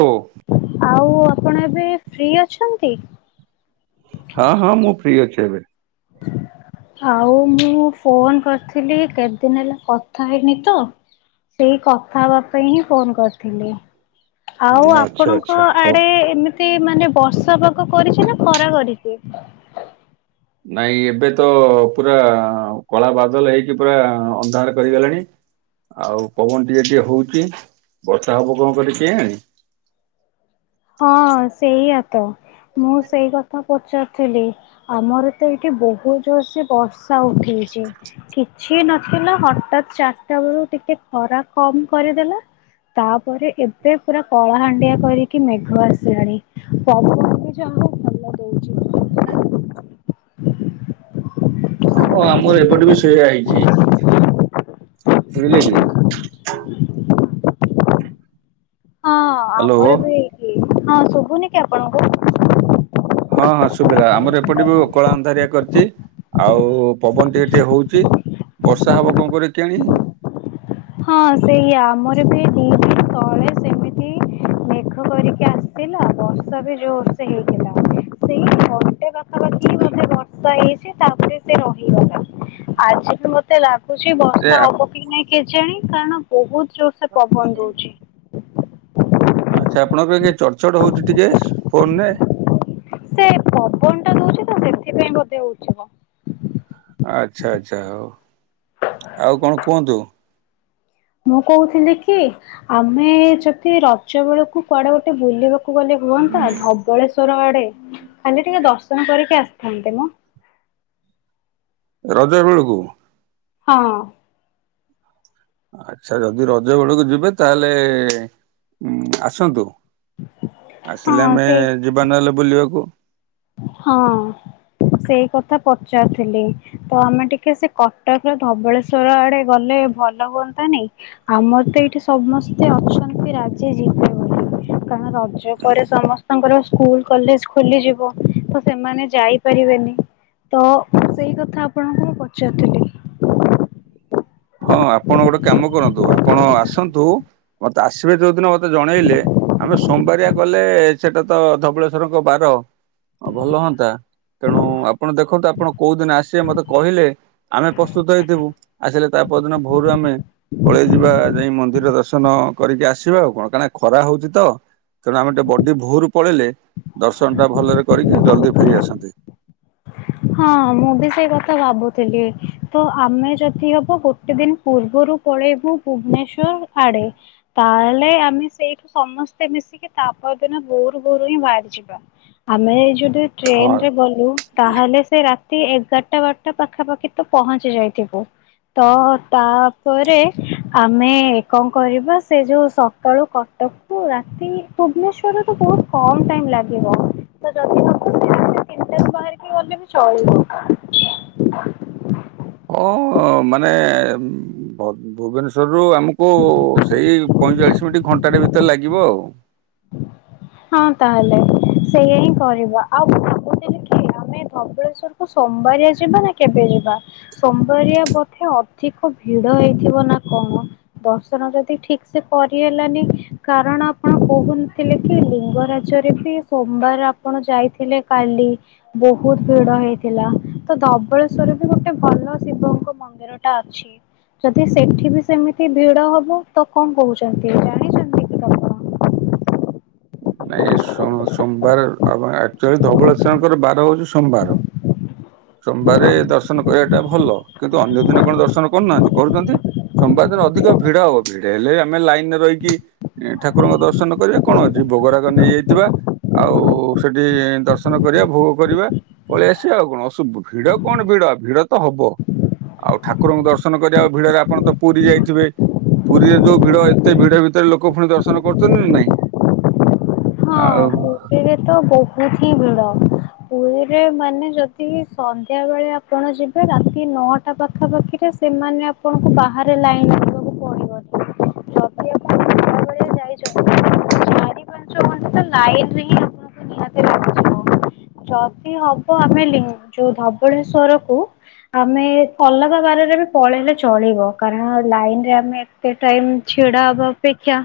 ଓ। ଆଉ ଆପଣ ଏବେ ଫ୍ରି ଅଛନ୍ତି। ହଁ ହଁ ମୁଁ ଫ୍ରି ଅଛି ଏବେ। ହ ଆଉ ମୁଁ ଫୋନ କରିଥିଲି କେତେଦିନ ହେଲା କଥା ହେଇନି ତ। ସେଇ କଥା ହେବା ପାଇଁ ହିଁ ଫୋନ କରିଥିଲି। ଆଉ ଆଚ୍ଛା ଆପଣଙ୍କ ଆଚ୍ଛା ହଉ। ଆଡେ ଏମିତି ସେ ମାନେ ବର୍ଷା ପାଗ କରିଛି ନା ଖରା କରିଛି। ନାଇଁ ଏବେ ତ ପୁରା କଳା ବାଦଲ ହେଇକି ପୁରା ଅନ୍ଧାର କରିଗଲାଣି। ଆଉ ପବନ ଟିକେ ଟିକେ ହଉଚି ବର୍ଷା ହବ କଣ କରିବ କେଇଆଣି। ହଁ ସେଇଆ ତ ମୁଁ ସେଇ କଥା ପଚାରୁଥିଲି। ଆମର ତ ଏଇଠି ବହୁତ ଜୋର ସେ ବର୍ଷା ଉଠେଇଛି। କିଛି ନଥିଲା ହଟାତ୍ ଚାରିଟା ବୋଳୁ ଟିକେ ଖରା କମ କରିଦେଲା। ତାପରେ ଏବେ ପୁରା କଳାହାଣ୍ଡିଆ କରିକି କି ମେଘ ଆସିଲାଣି ପବନ ବି ଯୋଉ ଆମର ଏଠି ଭଲ ଦଉଛି। ବର୍ଷା ଉଠେଇଲାଣି। ହଁ ଆମର ଏପଟେ ବି ସେଇଆ ହେଇଛି ବୁଝିଲେ କି। ହଁ ହ୍ୟାଲୋ ହଁ ଆମର ବି ହେଇଛିି ହଁ ଶୁଭୁନି କି ଆପଣଙ୍କୁ। ହଁ ହଁ ସୁୁବିଲା ଆମର ଏପଟେ ବି କଳା ଅନ୍ଧାରିଆ କରିଚି। ଆଉ ପବନଟି ଟିକେ ଟିକେ ହଉଛି ବର୍ଷା ହବ କଣ କେଇଆଣୀ। ହଁ ସେଇଆ ଆମର ବି ଦି ଦିନ ତଳେ ସେମିତି ମେଘ କରିକି ଆସ ଥିଲା ବର୍ଷା ବି ଜୋରସେ ହେଇଥିଲା। ସେଇ ଘନ୍ଟେ ପାଖପାଖି ବୋଧେ ବର୍ଷା ହେଇଛି ତାପରେ ସେ ରହିଗଲା ଆଜି ବି ମତେ ଲାଗୁଛି ଏ ବର୍ଷା ହବ କି ନାଇଁ କେଜାଣି। କାରଣ ବୋହୁତ ଜୋର ସେ ପବନ ଦଉଛି। ଆଚ୍ଛା ଆପଣଙ୍କର କାଇଁ ଚଡ଼ଚଡ଼ ହଉଛି ଟିକେ ଫୋନରେ। ସେ ପବନ ଟା ଦଉଛି ତ ସେଥିପାଇଁ ବୋଧେ ହଉଛିିମ। ଆଚ୍ଛା ଆଚ୍ଛା ହଉ ଆଉ କଣ କୁହନ୍ତୁ। ମୁଁ କହୁଥିଲି କି ଆମେ ଯଦି ରଜ ବେଳକୁ କୁଆଡେ ଗୋଟେ ବୁଲିବାକ୍ କୁ ଗଲେ ହୁଅନ୍ତା ଧବଳେଶ୍ଵର ଆଡେ ଖାଲି ଟିକେ ଦର୍ଶନ କରିକି ଆସିଥାନ୍ତେ ମ। ରଜ ବେଳକୁ। ହଁ ହଁ। ଆଚ୍ଛା ଯଦି ରଜ ବେଳକୁ ଯିବେ ତାହେଲେ ଉଁ ଆସନ୍ତୁ। ଆସିଲେ ହଁ ଆମେ ସେଇ ଯିବା ନହେଲେ ବୁଲିବାକୁ। ହଁ ସେଇ କଥା ପଚାରୁଥିଲି। ତ ଆମେ ଟିକେ ସେ କଟକ ର ଧବଳେଶ୍ଵର ଆଡେ ଗଲେ ଭଲ ହୁଅନ୍ତା ନି। ଆମର ତ ଏଇଠି ସମସ୍ତେ ଅଛନ୍ତି ରାଜି ଜିବେ ବୋଲି। କାରଣ ରଜ ପରେ ସମସ୍ତଙ୍କର ସ୍କୁଲ କଲେଜ ଖୋଲିଯିବ। ତ ସେମାନେ ଯାଇପାରିବେନି ତ ସେଇ କଥା ଆପଣଙ୍କୁ ମୁଁ ପଚାରୁଥିଲି। ହଁ ଆପଣ ଗୋଟେ କାମ କରନ୍ତୁ ଆପଣ ଆସନ୍ତୁ ମତେ ଆସିବେ ଯୋଉଦିନ ମତେ ଜଣେଇଲେ ଆମେ ସୋମବାରିଆ ଗଲେ ସେଟା ତ ଧବଳେଶ୍ଵରଙ୍କ ବାର ଆଉ ଭଲ ହୁଅନ୍ତା। ତେଣୁ ଆପଣ ଦେଖନ୍ତୁ ଆପଣ କୋଉ ଦିନ ଆସିବେ ମତେ କହିଲେ ଆମେ ପ୍ରସ୍ତୁତ ହେଇଥିବୁ ଆସିଲେ ତା ପରଦିନ ଭୋରୁ ଆମେ ପଳେଇ ଯିବା ଯାଇ ମନ୍ଦିର ଦର୍ଶନ କରିକି ଆସିବା ଆଉ କଣ କାରଣ ଖରା ହଉଚି ତ। ତେଣୁ ଆମେ ଟିକେ ବଡି ଭୋରୁ ପଳେଇଲେ ଦର୍ଶନଟା ଭଲରେ କରିକି ଜଲ୍ଦି ଫେରି ଆସନ୍ତେ। ହଁ ମୁଁ ବି ସେଇ କଥା ଭାବୁଥିଲି ତ ଆମେ ଯଦି ହବ ଗୋଟେ ଦିନ ପୂର୍ବରୁ ପଳେଇବୁ ଭୁବନେଶ୍ଵର ଆଡ଼େ। ତାହେଲେ ଆମେ ସେଇଠୁ ସମସ୍ତେ ମିଶିକି ତା ପରଦିନ ଭୋରୁ ଭୋରୁ ହିଁ ବାହାରି ଯିବା। ଆମେ ଯଦି ହଁ ଟ୍ରେନରେ ଗଲୁ ତାହେଲେ ସେ ରାତି ଏଗାରଟା ବାରଟା ପାଖାପାଖି ତ ପହଞ୍ଚି ଯାଇଥିବୁ। ତ ତାପରେ ଆମେ କଣ କରିବା ସେ ଯୋଉ ସକାଳୁ କଟକ କୁ ରାତି ଭୁବନେଶ୍ୱରରେ ତ ବୋହୁତ କମ ଟାଇମ ଲାଗିବ ତ ଯଦି ହବ [inaudible] ତିନଟାରୁ ବାହାରିକି ଗଲେ ବି ଚଳିବ। ଓ ମାନେ ବ ଭୁବନେଶ୍ଵର ରୁ ଆମକୁ ସେଇ ପଇଁଚାଳିଶ ମିନିଟ୍ ଘଣ୍ଟାଟେ ଭିତରେ ଲାଗିବ ଆଉ। ହଁ ତାହେଲେ ସେଇୟଆା ହିଁ କରିବା ଆଉ ମୁଁ ଭାବୁଥିଲିକି ଆମେ ଧବଳେଶ୍ଵର କୁ ସୋମବାରିଆ ଯିବା ନା କେବେ ଯିବା? ସୋମ୍ ବାରିଆ ବୋଧେ ଅଧିକ ଭିଡ଼ ହେଇଥିବ ନା କଣ। ଦର୍ଶନ ଯଦି ଠିକ୍ ସେ କରି ହେଲାନି କାରଣ ଆପଣ କହୁ ନଥିଲେ କି ଲିଙ୍ଗରାଜରେ ବି ସୋମବାର ଆପଣ ଯାଇଥିଲେ କାଲି। ବୋହୁତ ଭିଡ଼ ହେଇଥିଲା ତ ଧବଳେଶ୍ଵରବି ଗୋଟେ ଭଲ ଶିବଙ୍କ ମ ନ୍ଦିରଟା ଅଛି। ଯଦି ସେଠି ବି ସେମିତି ଭିଡ଼ ହବ ତ କଣ କହୁଚନ୍ତି ଜାଣିଚନ୍ତି? ନାଇଁ ସୋଁ ସୋମ୍ ବାର ଆବା ଆକଚୁଆଲି ଧବଳେଶ୍ୱର ଙ୍କର ବାର ହଉଚି ସୋମବାର। ସୋମ୍ ବାରେ ଦର୍ଶନ କରିବାଟା ଭଲ କିନ୍ତୁ ଅନ୍ୟ ଦିନ କଣ ଦର୍ଶନ କରୁନାହାନ୍ତି କରୁଚନ୍ତି। ସୋମବାର ଦିନ ଅଧିକ ଭିଡ଼ ହବ ଭିଡ଼େ ହେଲେ ଆମେ ଲାଇନରେ ରହିକି ଏଁ ଠାକୁରଙ୍କ ଦର୍ଶନ କରିବା କଣ ଅଛି ଭୋଗ ରାଗ ନେଇଯାଇଥିବା। ଆଉ ସେଠି ଦର୍ଶନ କରିବା ଭୋଗ କରିବା। ପଳେଇ ଆସିବା ଆଉ କଣ ଅସୁବ୍ ଭିଡ଼ କଣ ଭିଡ଼ ଭିଡ଼ ତ ହବ। ଆଉ ଠାକୁରଙ୍କୁ ଦର୍ଶନ କରିବା ଭିଡ଼ରେ ଆପଣ ତ ପୁରୀ ଯାଇଥିବେ। ପୁରୀରେ ଯୋଉ ଭିଡ଼ ଏତେ ଭିଡ଼ ଭିତରେ ଲୋକ ପୁଣି ଦର୍ଶନ କରୁଚନ୍ତି ନା ନାଇଁ? ଆଉ ଇରେ ତ ବୋହୁତ ହି ଭିଡ଼। ପୁରୀରେ ମାନେ ଯଦି ସନ୍ଧ୍ୟା ବେଳେ ଆପଣ ଯିବେ ରାତି ନଅଟା ପାଖାପାଖିରେ ସ୍ ସେମାନେ ଆପଣଙ୍କୁ ବାହାରେ ଲାଇନ୍ ଯାଇଚ [unintelligible] ଚାରି ପାଞ୍ଚ ଘଣ୍ଟା ଲାଇନ୍ ରେ ହିଁ ଆପଣଙ୍କୁ ନିହାତି ଲାଗିଯିବ। ଯଦି ହବ ଆମେ ଲିଙ୍ଗ ଯୋଉ ଧବଳେଶ୍ଵର କୁ ଆମେ ଅଲଗା ବାରରେ ବି ପଳେଇଲେ ଚଳିବ କାରଣ ଲାଇନ୍ ରେ ଆମେ ତେ ଟାଇମ୍ ଛିଡ଼ା ହବା ଅପେକ୍ଷା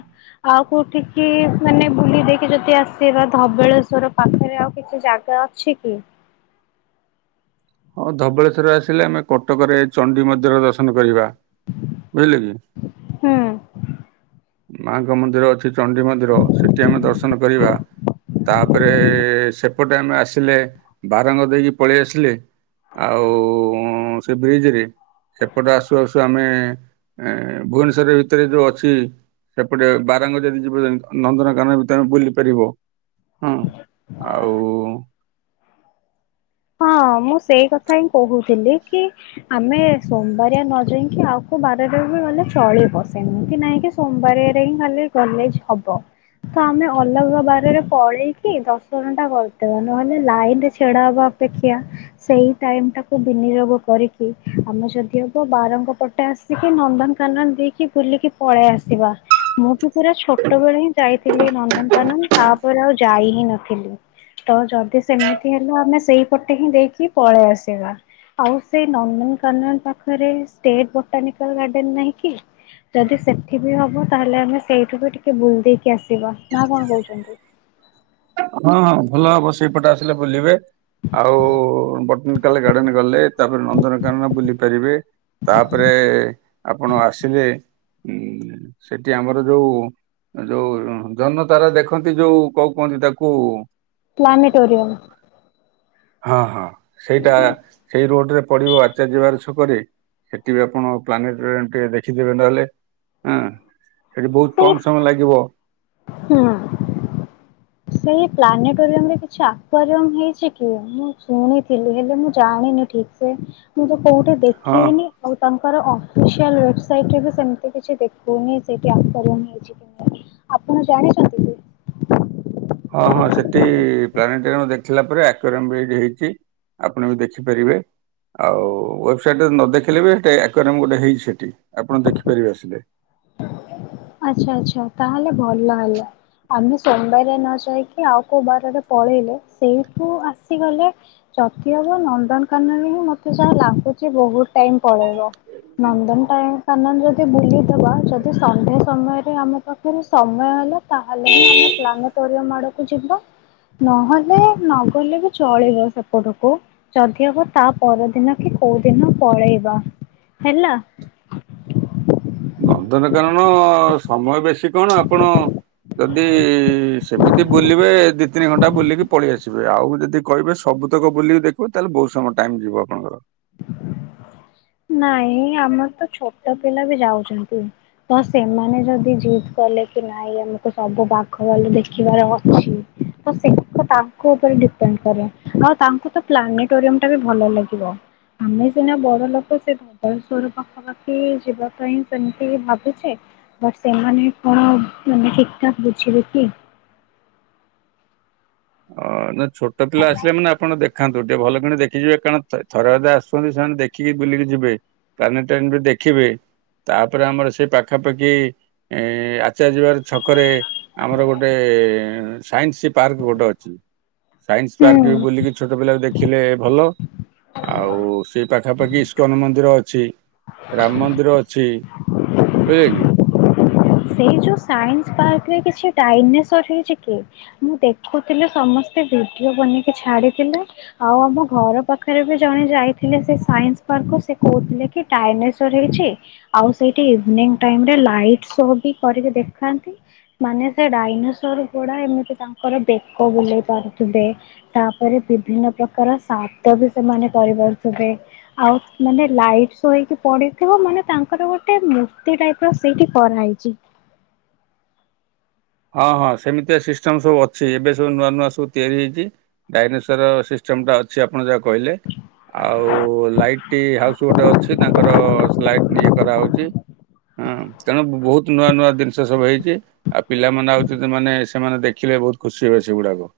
ଆଉ କୋଉଠିକି ମାନେ ବୁଲି ଦେଇକି ଯଦି ଆସିବା ଧବଳେଶ୍ଵର ପାଖରେ ଆଉ କିଛି ଜାଗା ଅ ଛିକି? ହଁ ଧବଳେଶ୍ୱର ଆସିଲେ ଆମେ କଟକରେ ଚଣ୍ଡି ମନ୍ଦିର ଦର୍ଶନ କରିବା। ବୁଝିଲେ କି ହୁଁ। ମାଙ୍କ ମନ୍ଦିର ଅଛି ଚ୍ ଚଣ୍ଡିୀ ମନ୍ଦିର ସେଠି ଆମେ ଦର୍ଶନ କରିବା ତାପରେ ସେ ପଟେ ଆମେ ଆସିଲେ ବାରଙ୍ଗ ଦେଇକି ପଳେଇ ଆସିଲେ ଆଉ ଉଁ ସେ ବ୍ରିଜି ରେ ଏପଟ ଆସୁ ଆସୁ ଆମେ ଏଁ ଭୁବନେଶ୍ଵର ଭିତରେ ଯୋଉ ଅଛି। ସେପଟେ ବାରାଙ୍ଗ ଦେଇକି ଯିବ ଯଦି ନନ୍ଦନକାନ ବି ତମେ ବୁଲି ପାରିବ। ହୁଁ ଆଉ ହଁ ମୁଁ ସେଇ କଥା ହିଁ କହୁଥିଲି କି ଆମେ ସୋମବାରିଆ ନ ଯାଇକି ଆଉ କୋଉ ବାରରେବି ଗଲେ ଚଳିବ ସେମିତି ନାଇଁ ଯେ ସୋମବାରରେ ହିଁ ଗଲେ କଲେଜ ହବ। ତ ଆମେ ଅଲଗା ବାରରେ ପଳେଇକି ଦର୍ଶନ ଟା କରିଦବା ନହେଲେ ଲାଇନରେ ଛିଡା ହବା। ଦେଖିିଆ। ସେଇ ଟାଇମ ଟାକୁ ବିନିଯୋଗ କରିକି ଆମେ ଯଦିହବ ବାରଙ୍କ ପଟେ ଆସି ଆସିକି ନନ୍ଦନକାନନ ଦେଇକି ବୁଲିକି ପଳେଇ ଆସିବା। ମୁଁ ବି ପୁରା ଛୋଟ ବେଳେ ହିଁ ଯାଇଥିଲି ନନ୍ଦନକାନନ ତାପରେ ଆଉ ଯାଇ ହିଁ ନଥିଲି। ତ ଯଦି ସେମିତି ହେଲା ଆମେ ସେଇ ପଟେ ହିଁ ଦେଇକି ପଳେଇ ଆସିବା। ଆଉ ସେ ନନ୍ଦନକାନନ ପାଖରେ ସେ ବଟାନିକାଲ ଗାର୍ଡେନ ନାହିଁ କି? ଯଦି ସେଠି ବି ହବ ତାହେଲେ ଆମେ ସେଇଠୁ ବି ଟିକେ ବୁଲ ଦେଇେଇକି ଆସିବା ନା କଣ କହୁଛନ୍ତି। ହଁ ହଁ ଭଲ ହବ ସେଇପଟେ ଆସିଲେ ବୁଲିବେ। ଆଉ ବଟାନିକାଲ ଗାର୍ଡେନ ଗଲେ ତାପରେ ନନ୍ଦନକାନନ ବୁଲି ପାରିବେ। ତାପରେ ଆପଣ ଆସିଲେ ଉ ସେଠି ଆମର ଯୋଉ ଯୋଉ ଜନ ତାରା ଦେଖନ୍ତି ଯୋଉ କୋଉ କୁହନ୍ତି ତାକୁ ପ୍ଲାନିଟୋରିୟମ୍। ହଁ ହଁ ସେଇଟା ସେଇ ରୋଡରେ ପଡିବ ଆଚାର୍ଜ ବିହାର ଛକରେ। ସେଠି ବି ଆପଣ ପ୍ଲାନିଟରିଅମ୍ ଟିକେ ଦେଖିଦେବେ ନହେଲେ ହଁ। ସେଠି ବହୁତ ସେଇ କମ ସମୟ ଲାଗିବ। ହୁଁ। ସେଇ ପ୍ଲାନେଟୋରିୟମରେ କିଛି ଏକ୍ୱାରିଅମ୍ ହେଇଛି କି ମୁଁ ଶୁଣିଥିଲି ହେଲେ ମୁଁ ଜାଣିନି ଠିକ ସେ ମୁଁ ତ କୋଉଠି ହଁ ଦେଖେଇନି। ଆଉ ତାଙ୍କର ଅଫିସିଆଲ ୱେବସାଇଟରେ ବି ସେମିତି କିଛି ଦେଖୁନି ସେଇଠି ଏକ୍ୱାରିଅମ ହେଇଚି। ଆପଣ ଜାଣିଛନ୍ତି କି? ହଁ ହଁ ସେଠି ପ୍ଲାନିଟୋରିଅମ୍ ଦେଖିଲା ପରେ ଆକ୍ୱାରିଅମ୍ ବି ହେଇଯାଇଛି। ଆପଣ ବି ଦେଖିପାରିବେ। ଆଉ ୱେବସାଇଟରେ ନ ଦେଖିଲେ ବି ସେଟ ଆୱାରମ୍ ଗୋଟେ ହେଇଛି ସେଇଠି ଆପଣ ଦେଖିପାରିବେ ଆସିଲେ। ଆଚ୍ଛା ଆଚ୍ଛା ତାହଲେ ଭଲ ହେଲା। ଖାଲି ସୋମବାରିଆ ନ ଯାଇକି ଆଉ କୋଉ ବାରରେ ପଳେଇଲେ ସେଇଠୁ ଆସିଗଲେ ଯଦି ହବ ନନ୍ଦନକାନରେ ହିଁ ମତେ ଯାହା ଲାଗୁଛି ବହୁତ ଟାଇମ ପଳେଇବ। ନନ୍ଦନ ଟଏ କାନନ ଯଦି ବୁଲିଦବା ଯଦି ସନ୍ଧ୍ୟା ସମୟରେ ଆମ ପାଖରେ ସମୟ ହେଲା ତାହେଲେ ହିଁ ଆମେ ପ୍ଲାନେଟୋରିୟମ ଆଡକୁ ଯିବା। ନହେଲେ ନଗଲେ ବି ଚଳିବ ସେପଟକୁ। ଯଦି ହବ ତା ପରଦିନ କି କୋଉ ଦିନ ପଳେଇବା ହେଲା। ନନ୍ଦନକାନନ ସମୟ ବେଶୀ କଣ ଆପଣ ଯଦି ସେମିତି ବୁଲିବେ ଦି ତିନି ଘଣ୍ଟା ବୁଲିକି ପଳେଇ ଆସିବେ ଆଉ ଯଦି କହିବେ ସବୁତକ ବୁଲିକି ଦେଖୁ ତାହେଲେ ବହୁତ ସମୟ ଟାଇମ ଯିବ ଆପଣଙ୍କର। ନାଇଁ ଆମର ତ ଛୋଟ ପିଲା ବି ଯାଉଛନ୍ତି। ତ ସେମାନେ ଯଦି ଜିଦ୍ କଲେ କି ନାଇଁ ଆମକୁ ସବୁ ବାଘ ଭାଲୁ ଦେଖିବାର ଅଛି ତ ସେଇ ତ ତାଙ୍କ ଉପରେ ଡିପେଣ୍ଡ କରେ ଆଉ ତାଙ୍କୁ ତ ପ୍ଲାନେଟୋରିୟମ ଟା ବି ଭଲ ଲାଗିବ। ଆମେ ସିନା ବଡ ଲୋକ ସେ ଭୁବନେଶ୍ୱର ପାଖାପାଖି ଯିବା ପାଇଁ ସେମିତି ଭାବିଚି। ବଟ ସେମାନେ କଣ ମାନେ ଠିକଠାକ୍ ବୁଝିବେ କି? ଅ ନା ଛୋଟ ପିଲା ଆସିଲେ ମାନେ ଆପଣ ଦେଖ ଦେଖାନ୍ତୁ ଟିକେ ଭଲ କିଣ ଦେଖିଯିବେ କାରଣ ଥରେଅଧେ ଆସୁଛନ୍ତି ସେମାନେ ଦେଖିକି ବୁଲିକି ଯିବେ। ପ୍ଲାନିଟୋରିଅମ୍ ବି ଦେଖିବେ। ତାପରେ ଆମର ସେ ପାଖାପାଖି ଆଚାର୍ୟ ବିହାର ଛକରେ ଆମର ଗୋଟେ ସାଇନ୍ସ ପାର୍କ ଗୋଟେ ଅଛି ସାଇନ୍ସ ପାର୍କ ବି ହୁଁ। ବୁଲିକି ଛୋଟ ପିଲାବି ଦେଖିଲେ ଭଲ ଆଉ ସେ ପାଖା ପାଖାପାଖି ଇସ୍କନ ମନ୍ଦିର ଅଛି ରାମ ମନ୍ଦିର ଅଛି ବୁଝିଲେ କି? ସେ ଯୋଉ ସାଇନ୍ସ ପାର୍କରେ କିଛି ଡାଇ ନେଶର ହେଇଛି କି? ମୁଁ ଦେଖୁଥିଲି ସମସ୍ତେ ଭିଡିଓ ବନେଇକି ଛାଡିଥିଲେ। ଆଉ ଆମ ଘର ପାଖରେ ବି ଜଣେ ଯାଇଥିଲେ ସେ ସାଇନ୍ସ ପାର୍କ ସେ କହୁଥିଲେ। ଡାଇନେସର୍ ହେଇଛି ଆଉ ସେଇଠି ଇଭିନିଂ ଟାଇମ ରେ ଲାଇଟ ସୋ କି କରିକି ଦେଖାନ୍ତି। ମାନେ ସେ ଡାଇନେସର ଗୁଡା ଏମିତି ତାଙ୍କର ବେକ ବୁଲେଇ ପାରୁଥିବେ। ତାପରେ ବିଭିନ୍ନ ପ୍ରକାର ଶାବ୍ଦା ବି ସେମାନେ କରିପାରୁଥିବେ। ଆଉ ମାନେ ଲାଇଟ୍ ଶୋ ହେଇକି ପଡିଥିବ ମାନେ ତାଙ୍କର ଗୋଟେ ମୂର୍ତ୍ତି ଟାଇପ ର ସେଇଠି କରାହେଇଛି। ହଁ ହଁ ସେମିତିଆ ସିଷ୍ଟମ ସବୁ ଅଛି ଏବେ ସବୁ ନୂଆ ନୂଆ ସବୁ ତିଆରି ହେଇଛି। ଡାଇନେସର ସିଷ୍ଟମ ଟା ଅଛି ଆପଣ ଯାହା କହିଲେ। ଆଉ ଲାଇଟ୍ ହାଉସ୍ ଗୋଟେ ଅଛି ତାଙ୍କର ଲାଇଟ୍ ଇଏ କରାହୋଉଛି। ହଁ ତେଣୁ ବହୁତ ନୂଆ ନୂଆ ଜିନିଷ ସବୁ ହେଇଛି। ଆଉ ପିଲାମାନେ ଆଉ ମାନେ ସେମାନେ ଦେଖିଲେ ବହୁତ ଖୁସି ହେବେ ସେଗୁଡାକ।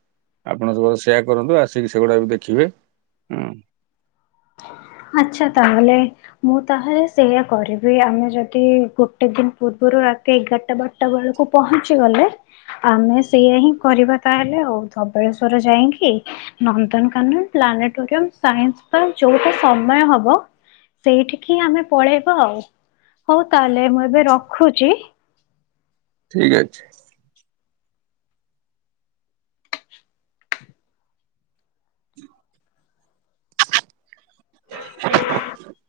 ଆପଣ ସ ସେୟା କରନ୍ତୁ ଆସିକି ସେଗୁଡା ବି ଦେଖିବେ ହଁ। ଆଚ୍ଛା ତାହେଲେ। ମୁଁ ତାହେଲେ ସେଇୟା କରିବି ଆମେ ଯଦି ଗୋଟେ ଦିନ ପୂର୍ବରୁ ରାତି ଏଗାରଟା ବାଟ ଟା ବେଳକୁ ପହଞ୍ଚି ଗଲେ। ଆମେ ସେଇଆ ହିଁ କରିବା ତାହେଲେ ଆଉ ଧବଳେଶ୍ଵର ଯାଇକି ନନ୍ଦନକାନନ, ପ୍ଲାନେଟୋରିୟମ୍, ସାଇନ୍ସ ପାର୍କ, ଯୋଉଠି ସମୟ ହବ ସେଇଠିକି ଆମେ ପଳେଇବା ଆଉ, ହଉ ତାହେଲେ ମୁଁ ଏବେ ରଖ ଖୁଛି। ଠିକ୍ ଅଛି। [unintelligible]